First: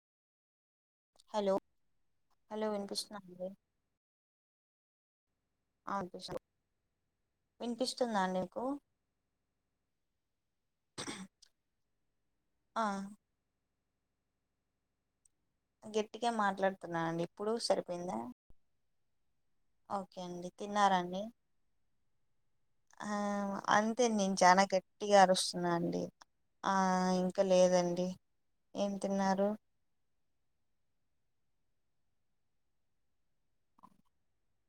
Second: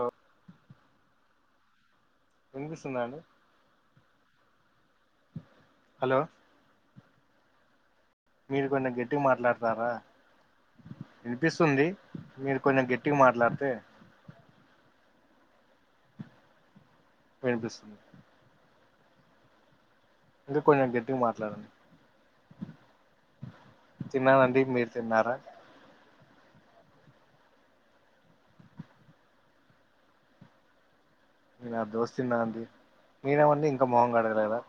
అ లో హలో విన్పిస్తుందా అండి అవును హలో [unintelligible] వినిపిస్తుందా అండి మ్ మీరు కొంచెం గట్టిగా మాట్లాడతారా ఇనిపిస్తుంది మీరు ఆ కొంచెం గట్టిగా మాట్లాడితే గట్టిగా మాట్లాడుతున్నానండి ఇప్పుడు వినిపిస్తుంది సరిపోయిందా ఓకే అండి ఇంకా కొంచెం తిన్నారా గట్టిగా అండి మాట్లాడండి ఆ అంటె నేను తిన్నానండి చానా మీరు గట్టిగా తిన్నారా అరుస్తు నండి ఆ ఇంకా లేదండి ఏం తిన్నారు నేనా దోస తిన్నానండి మీరేమండి ఇంకా మొహం కడగలేదా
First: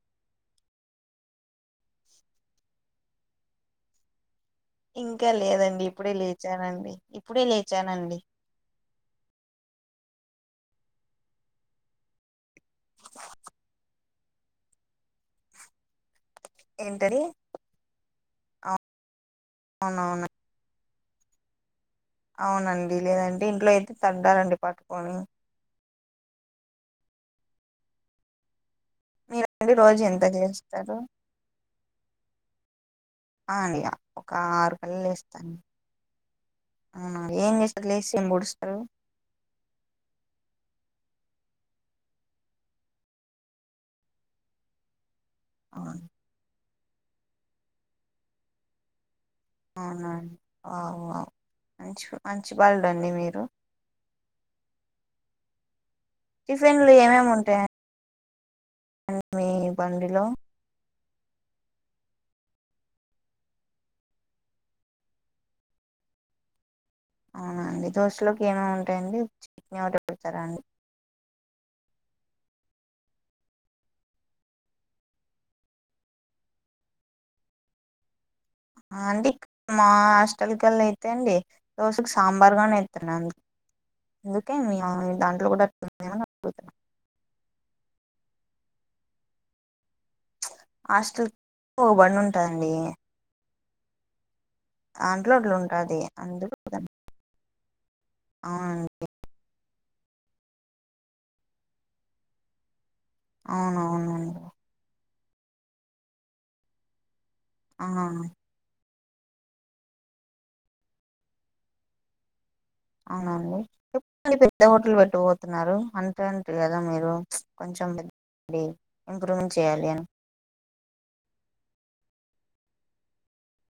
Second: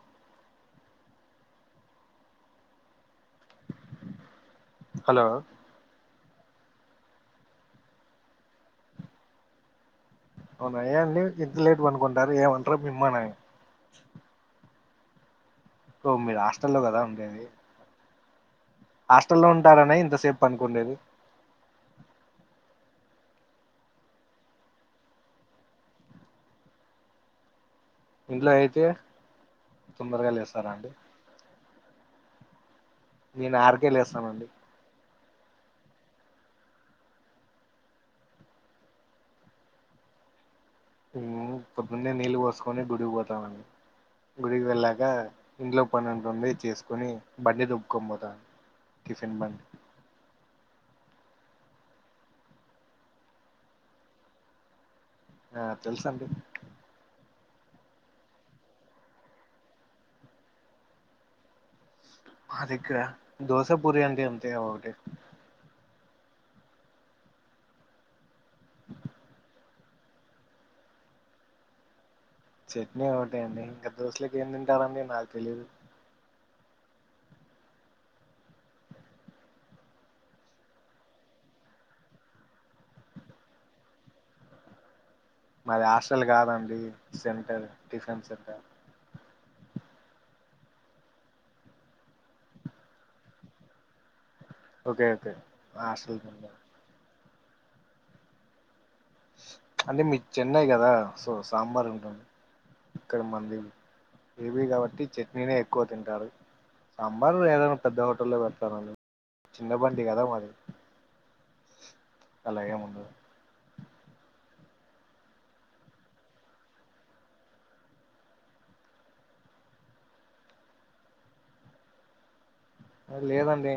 హలో ఇంకా లేదండి ఇప్పుడే లేచానండి ఇప్పుడే లేచానండి అవునా ఏ అండి ఇంత లేట్ పనుకుంటారు ఏమనర మి అమ్మ నాయన ఒ మీరాష్టల్లో కదా ఏంటది ఉండేది హాస్టల్లో ఉంటారనా అవునవును ఇంతసేపు పండుకోండేది అవునండి లేదంటె ఇంట్లో అయితే తంతా రండి పట్టుకొని ఇంట్లో అయితే మీరండి రోజు ఎంత తొందరగా లేస్తారాండి లేస్తారు ఆ నేను అండిగ ఆరుకే ఒక లేస్తానండి ఆరు కల్ల లేస్తాను అవున ఏం చేస్తరు లేసి ఏం పొడుస్తరు మేము పొద్దున్నే నీళ్ళు పోసుకొని గుడికి పోతామండి గుడికి వెళ్ళాక ఇంట్లో అవును పనెంతుంది చేసుకొని బండి దొబ్బుకొని పోతాను టిఫిన్ బండి అవునండి వావ్ వావ్ మంచి బ మంచి బాలుడండి మీరు ఆ తెలుసండి టిఫిన్లు ఏమేం ఉంటయం మీ బండిలో మా దగ్గర దోస, పూరి అండి అంతె ఒకటె అవునండి దోశలోకి ఏమేం ఉంటాయండి చట్నీ ఒకటె పెడతారా అండి చట్నీ ఒకటే అండి ఇంక దోసెలకి ఏం తింటారండి నాకు తెలీదు అండి మా హాస్టల్ కెళ్ళయితే అండి దోషకి సాంబార్గానేత్తరండి అందుకే మి [unintelligible] మాది హాస్టల్ గాదండి సెంటర్ టిఫిన్ సెంటర్ హాస్టల్ కొక బండి ఉంటదండి ఓకే దాంట్లో ఓకే అట్లుంటాది హాస్టల్ అందులో అవునండి అంటే మీద్ చెన్నై కదా సో సాంబార్ ఉంటుంది ఇక్కడ మన్ది అవునవునండి ఏ పి గాబట్టి చట్నీనే ఎక్కువ తింటారు సాంబార్ ఏదైనా పెద్ద ఆ హోటల్లో పెడతారండి చిన్న బండి కదా మాది అలాగేం ఉండదు నా అండి మరి పెద్ద హోటల్ పెట్ట పోతున్నారు అంతే అంట కదా మీరు కొంచెం డి ఇంప్రూవ్మెంట్ చేయ్యాలి అని లేదండి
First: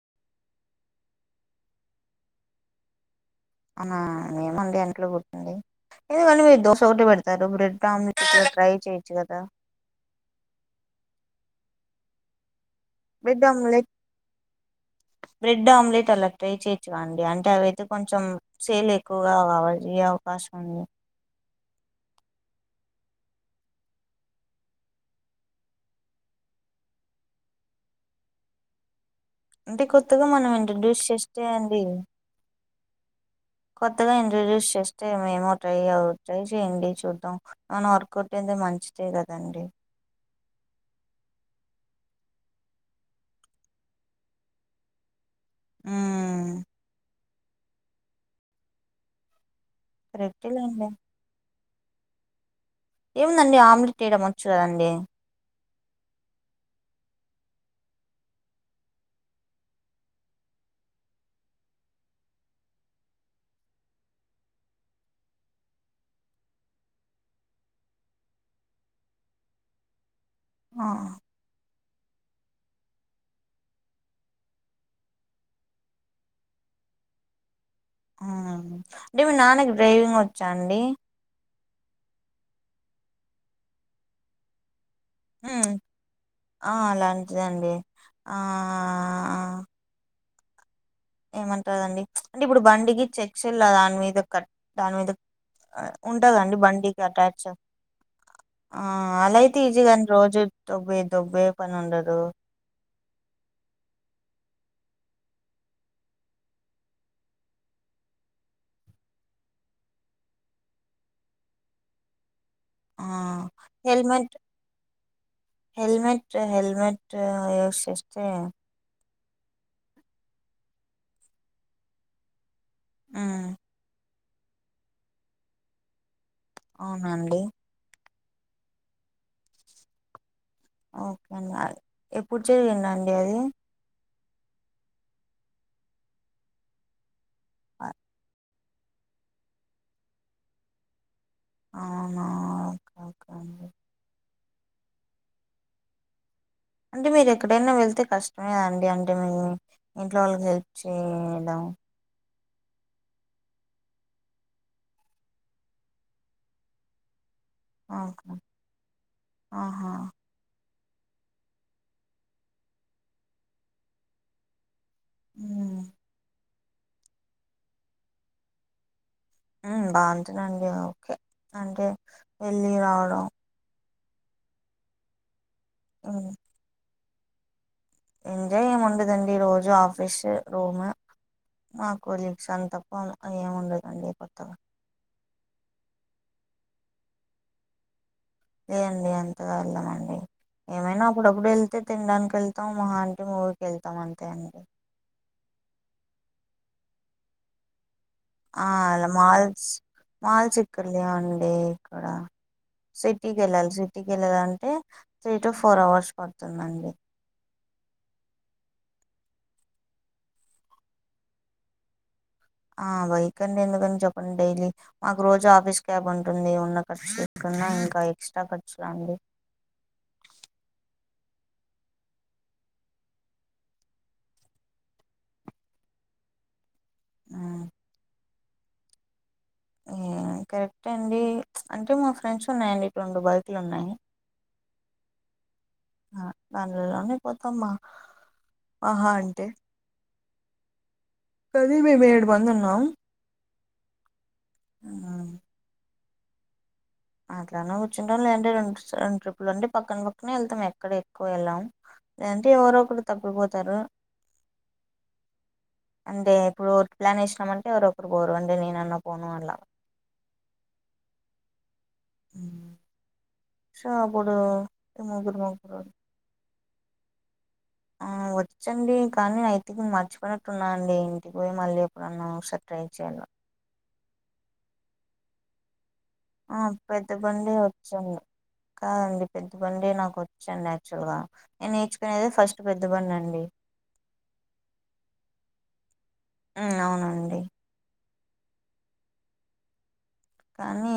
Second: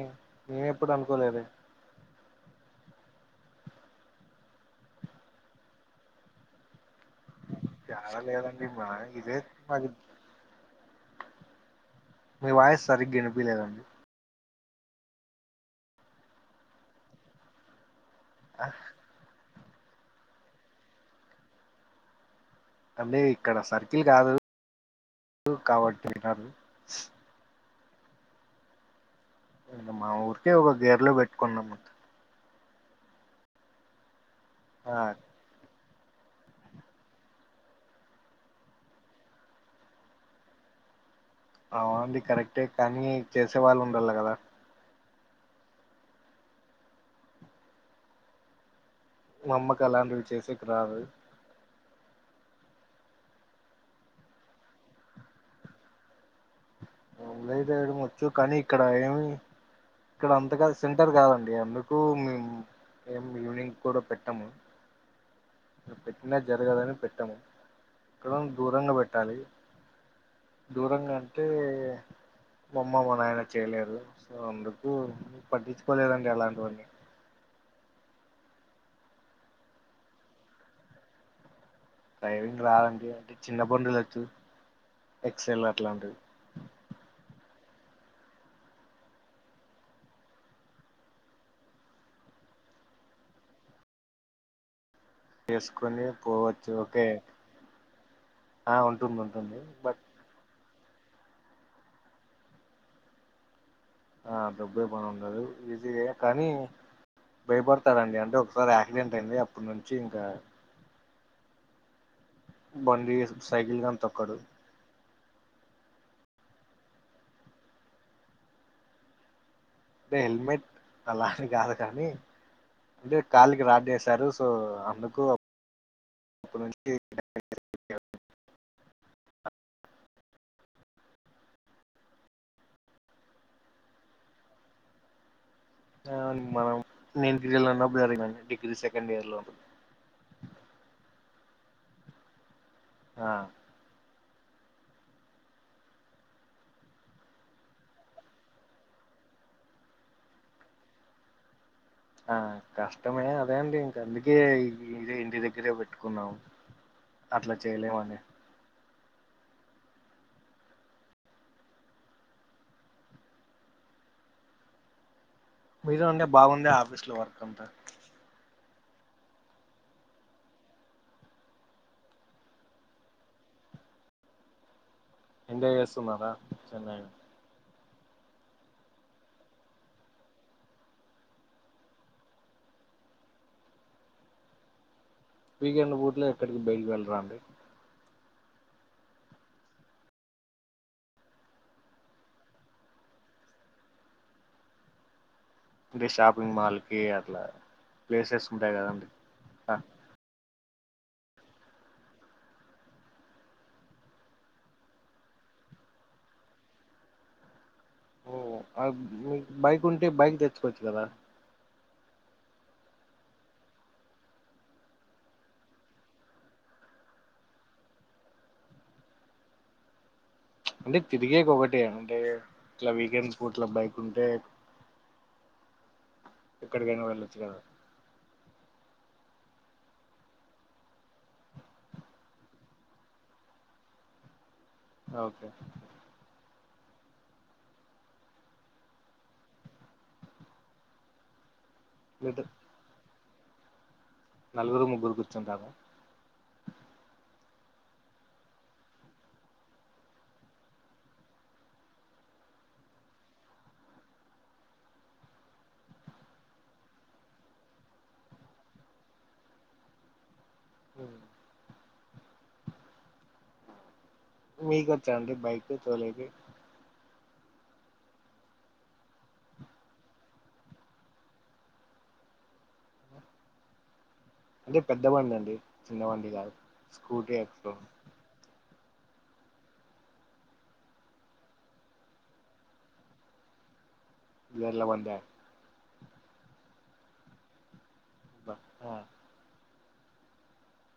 నేనెప్పుడు అనుకోలేదే అవునా ఏముంది అంట్లో [unintelligible] ఎందుకండి మీరు దోశ ఒకటె పెడ్ తారు బ్రెడ్ ఆమ్లేట్ ఇట్ల ట్రై చేయొచ్చు గదా మాది మీ వాయిస్ సరిగ్గా బ్రెడ్ ఇనిపియలేదండి ఆమ్లెట్ బ్రెడ్ ఆమ్లెట్ అలా ట్రై చేయచ్చుగా అండి అంటే అవయితే కొంచెం సేల్ ఎక్ ఎక్కుగా అవజ అవకాశ [unintelligible] అబ్బే ఇక్కడ సర్కిల్ కాదు కాబట్టి వినరు అంటే మా కొత్తగా మనం ఊరికే ఒక ఇంట్రడ్యూస్ గేర్ లో చేస్తే పెట్టుకున్నాము అండి కొత్తగా ఇంటడ్యూస్స్ ఆ చేస్తే ఏమ్ ట్రై అ ట్రై చేయ్యడి చూద్దాం మనా వర్కట్టేంది మంచిదే కదండి అవునండి కరెక్టే కానీ చేసే వాళ్ళు ఉండాలి కదా ఉం మా అమ్మకి అలాంటివి చేసేకి కరెక్టేలేండి రదు ఏముందండి ఆమ్లెట్ వేయడం వచ్చు కదండి అమ్లేట్ లేయడం వచ్చు కానీ ఇక్కడ ఏమి ఇక్కడ అంతగా సెంటర్ కాదండి అందుకు మేము ఏం ఈవినింగ్ కూడా పెట్టాము ఇక్కడ పెట్టినా జరగదని పెట్టము ఎక్కడో దూరంగా పెట్టాలి ఆ దూరంగా అంటే మమ్మ మా నాయన చేయలేరు సో అందుకు పట్టించుకోలేదండి అలాంటివన్నీ ఆ అంటే మీ నాన్నకి డ్రైవింగ్ వచ్చా అండి డ్రైవింగ్ రాదండి అంటే చిన్న బండు లొచ్చు ఎక్సెల్ ఉమ్ అట్లాంటివి ఆ అలాంటిదండి ఆ ఏమంటారుదండి అంటే ఇప్పుడు బండికి చెక్స్ల్లా దాని మీద కట్ దాని మీద [unintelligible] చేసుకొని ఉంటదండి పోవచ్చు బండికి ఓకే అటాచ్ ఆ ఉంటుంది అలా అయితే ఉంటుంది బట్ ఈజీగాని రోజు దబ్బే దడబ్బే పని ఉండదు [unintelligible] ఆ డబ్బే పని ఉండదు ఈజీయే కానీ భయపడతాడండి అంటే ఒకసారి యాక్సిడెంట్ అయింది అప్పటి నుంచి ఇంకా ఆ బండి సైకిల్ గాని హెల్మెట్ తొక్కడు హెల్మెట్ హెల్మెట్ యూస్ చేస్తే అంటే హెల్మెట్ అలానే కాదు కానీ అంటే ఉమ్ కాలుకి రాడ్ ఎసారు సో అందుకు అప్పటి నుంచి అవునండి ఓకే అండి ఎప్పుడు జరిగింది అండి అది మనం నేను డిగ్రీలో ఉన్నప్పుడు జరిగింది డిగ్రీ సెకండ్ ఇయర్ లో ఉ అవునా ఓకే ఓకే ఆ అండి అంటే మీరు ఎక్కడైనా వెళ్తే కష్టమేదండి అంటే మే ఇంట్లో వాళ్ళకి హెల్ప్ చేయడం ఆ కష్టమే అదే అండి ఇంక అందుకే ఇది ఇంటి దగ్గరే పెట్టుకున్నాం అట్లా చేయలేము అండి ఓకే ఆహా ఉమ్ [unintelligible] మీజ అంటే బాగుంది ఆఫీస్ లో వర్క్ అంతా ఆ బాగుంటదండి ఓకే అంటే వెళ్ళి రావడం ఎంజాయ్ ఉమ్ చేస్తున్నారా చెన్నైని ఎంజాయ్ ఏమ్ ఉండదండి రోజు ఆఫీస్ఏ రూమ్ మా కొలీగ్స్ అంతప్ప ఏమి ఉండదండి కొత్తగా వీకెండ్ బూట్లో ఎక్కడికి బయటకి వెళ్లరాండి లే అండి అంతగా వెళ్లమండి ఏమైనా అప్పుడప్పుడు వెళ్తే తినడానికి వెళ్తాం మహా అంట మూవీకి వెళ్తాం అంతేండి అంటే షాపింగ్ మాల్కి అట్లా ప్లేసెస్ ఆ ఉంటాయి అలా కదండి మాల్స్ ఆ, మాల్స్ ఇక్కడ్లే అండి ఇక్కడ సిటీకి వెళ్ళాలి సిటీకి వెళ్ళాలంటే త్రీ టు ఫోర్ అవర్స్ పడుతుందండి. ఓ అ మీకు బైక్ ఉంటే బైక్ తెచ్చుకోవచ్చు కదా ఆ బైక్ అండి ఎందుకని చెప్పండి డైలీ మాకు రోజు ఆఫీస్ క్యాబ్ ఉంటుంది ఉన్న ఖర్చు తీసుకున్న ఇంకా ఎక్స్ట్రా ఖర్చులాండి. అంటే తిరిగేక్ ఒకటే అంటే ఇట్లా వీకెండ్స్ గూట్ల బైక్ ఉంటే ఎక్కడికైనా వెళ్ళొచ్చు కదా ఇయ్య కరెక్టే అండి మ్చ్ అంటే మా ఫ్రెండ్స్ ఉన్నాయండి ఇప్పుడు రెండు బైకులు ఉన్నాయి. ఓకే ఆ ఆన్లోనే పోతామ్ ఆ ఆహా అంటే ప్రదిబ్ మేము ఏడు మీరు మంది ఉన్నాము నలుగురు ముగ్గురు ఉమ్, కూర్చుంటాము అట్లానే కూర్చుంటం లేదంటే రెండు రెండు ట్రిప్పులు అంటే పక్కన పక్కనే వెళ్తాం ఎక్కడ ఎక్కువ వెళ్ళాం లేదంటే ఎవరో ఒకరు తప్పిపోతారు అంటే ఇప్పుడు ప్లాన్ వేసినాము అంటే ఎవరో ఒకరు పోరు అంటే నేను అన్నా పోను అలా వ్మ్ సో అప్పుడు మీకు వచ్చా అండి ముగ్గురు బైక్ ముగ్గురు తోలేకి వ్మ్ వచ్చండి కానీ అయితే మర్చిపోడినట్టున్నా అండి ఇంటికి పోయి మళ్ళీ ఎప్పుడన్నా ఒకసారి ట్రై చేయాలి. అంటే పెద్దబండి అండి చిన్నబండి ఆ పెద్దబండి వచ్చండి కాదండి పెద్దబండి నాకు వచ్చాండి యాక్చ్యువల్ గా నేను నేర్చుకునేదే ఫస్ట్ పెద్దబండి అండి ఎడ్ల పందాలు అవునండి బ ర్తలు కానీ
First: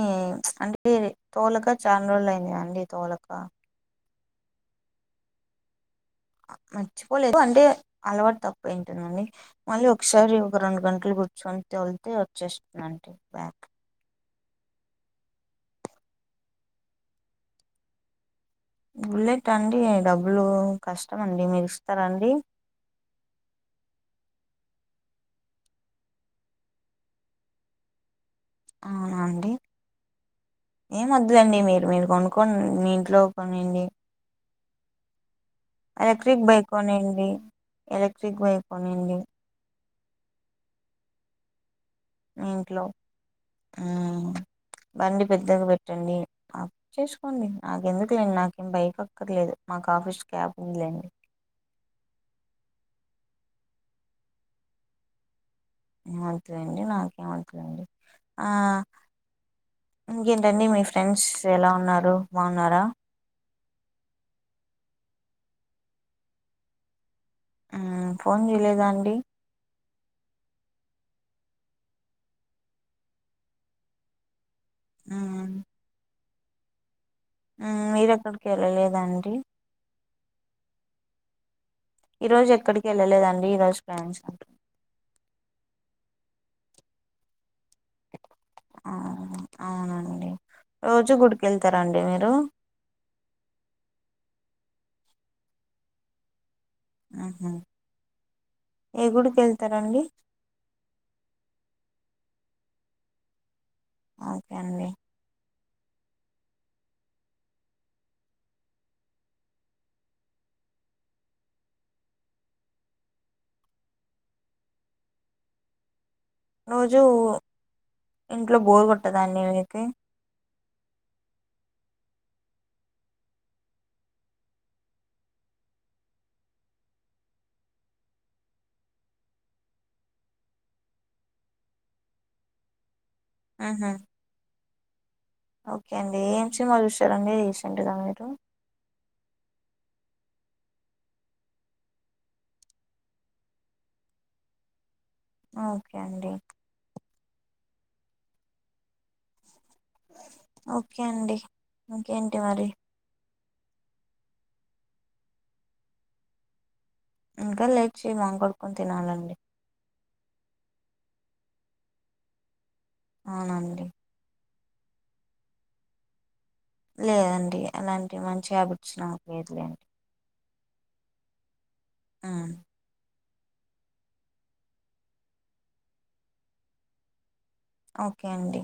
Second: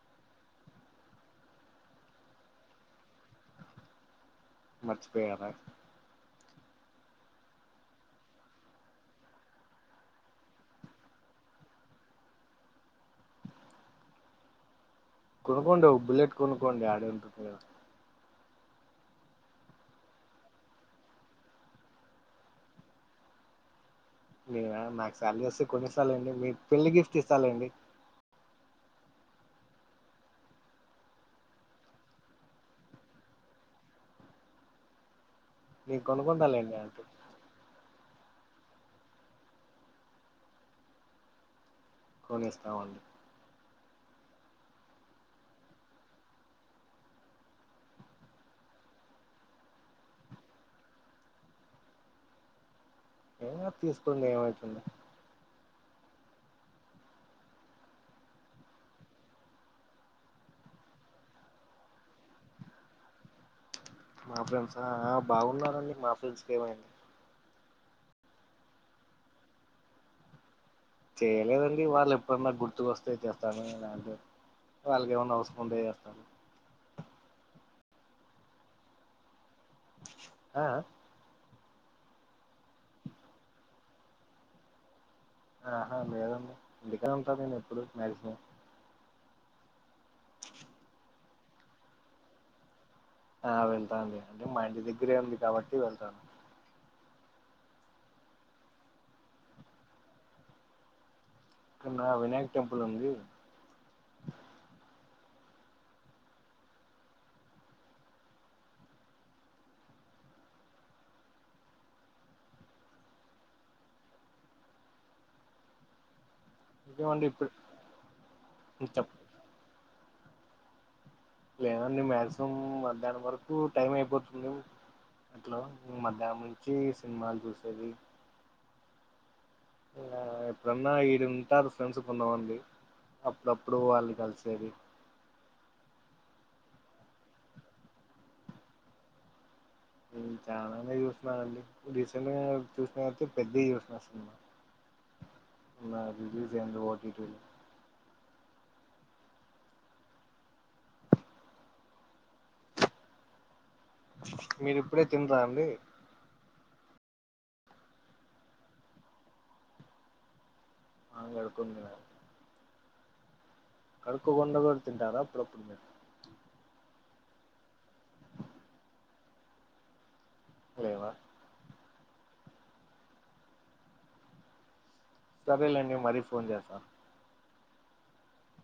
చ్ అనిపియాది మ్ అంటే తోలక చానా రోజులు అయింది కదా అండి తోలక మచ్చిపోయారా మర్చిపోలేదు అంటే అలవాటు తక్కువ అయ్యుటుందండి మళ్ళీ ఒకసారి ఒక రెండు గంటలు కూర్చొని తోళ్తే వచ్చేస్తున్నాండి బ్యాక్ కొనుకోండి ఓ బుల్లేట్ కొనుకోండి ఆడంలెటము బుల్లెట్ అండి డబ్బులు కష్టమ్అండి మీరు ఇస్తారా అండి నేనా నాకు సాలరీ వస్తే కొన్నిస్తాలేండి మీకు పెళ్లి గిఫ్ట్ ఇస్తాలేండి అవునాండి ఏమ వద్దలేండి మీరు మీరు కొనుక్కోండి మీ ఇంట్లో కొనియండి. నేను ఎలక్ట్రిక్ బైక్ కొనుక్కుంటాలేండి అంటే కొనియండి ఎలక్ట్రిక్ బైక్ కొనియండి మీ ఇంట్లో కొనిస్తామండి వ్మ్ బండి పెద్దగా పెట్టండి చేసుకోండి నాకెందుకులేండి నాకేం బైక్ అక్కర్లేదు మాకు ఆఫీస్ క్యాబ్ ఉందిలేండి. ఏంగాదు తీసుకోండి ఏమైతుంది ఏమాద్దులేండి నాకేమద్దులేండి ఆ ఇంకేంటండి మీ ఫ్రెండ్స్ ఎలా ఉన్నారు బాగున్నారా మా ఫ్రెండ్స ఆ బాగున్నారండి మా ఫ్రెండ్స్ కు ఏమైంది ఉమ్ ఫోన్ చేయలేదా అండి చేయలేదండి వాళ్ళు ఎప్పుడన్నా గుర్తుకొస్తే చేస్తాను నాకు వాళ్ళకి ఏమన్నా మ్మ్ అవసరం ఉంటే చేస్తారు ఉమ్మ్ మీరెక్కడికి ఎళ్ళలేదా‌ అండి ఆ ఈరోజు ఎక్కడికి ఎళ్ళలేదాండి ఈరోజు [unintelligible] అంటు ఆహా లేదండి ఇంటికనే ఉంట నేను ఎప్పుడు మాక్సిమం ఆ అవునండి రోజు గుడికి ఎళ్తారాండి మీరు ఆ వెళ్తా అండి అంటే మా ఇంటి దగ్గరే ఉంది కాబట్టి వెళ్తాను ఆహా ఏ గుడికి ఎళ్తారండి ఇక్కన్నా వినాయక టెంపుల్ ఉంది ఓకే అండి రోజు ఇంకేమండి ఇప్పుడు ఇంట్లో బోర్ చెప్ కొట్టదాండి మీకి లేదండి మాక్సిమం మధ్యాహ్నం వరకు టైం అయిపోతుంది ఎట్లో మధ్యాహ్నం నుంచి సినిమాలు చూసేది ఎప్పుడన్నా ఈడుంటారు ఫ్రెండ్స్ కొంతమంది అప్పుడప్పుడు మ్మ్ వాళ్ళని కలిసేది ఓకే అండి ఏం సినిమా చూసారండి రీసెంట్‌గా మీరు నేను చానానే చూసిననండి రీసెంట్‌గా చూసినయితే పెద్ది చూసిన సినిమా ఓకే నిన్న అండి రిలీజ్ అయింది ఓటిటిలో ఓకే అండి ఇంకేంటి మరి మీరు ఇప్పుడే తిన్రా అండి ఇంకా లేచి మొహం కొడుకొని తినాలండి మొహం కడుక్కొని తినాలా అవునండి కడుక్కోకుండా కూడా తింటారా అప్పుడప్పుడు మీరు లేదండి అలాంటి మంచి హ్యాబిట్స్ నాకు లేదులేండి లేేవా ఉమ్మ్ సరే లేండి మరీ ఫోన్ చేస్తా ఓకే అండి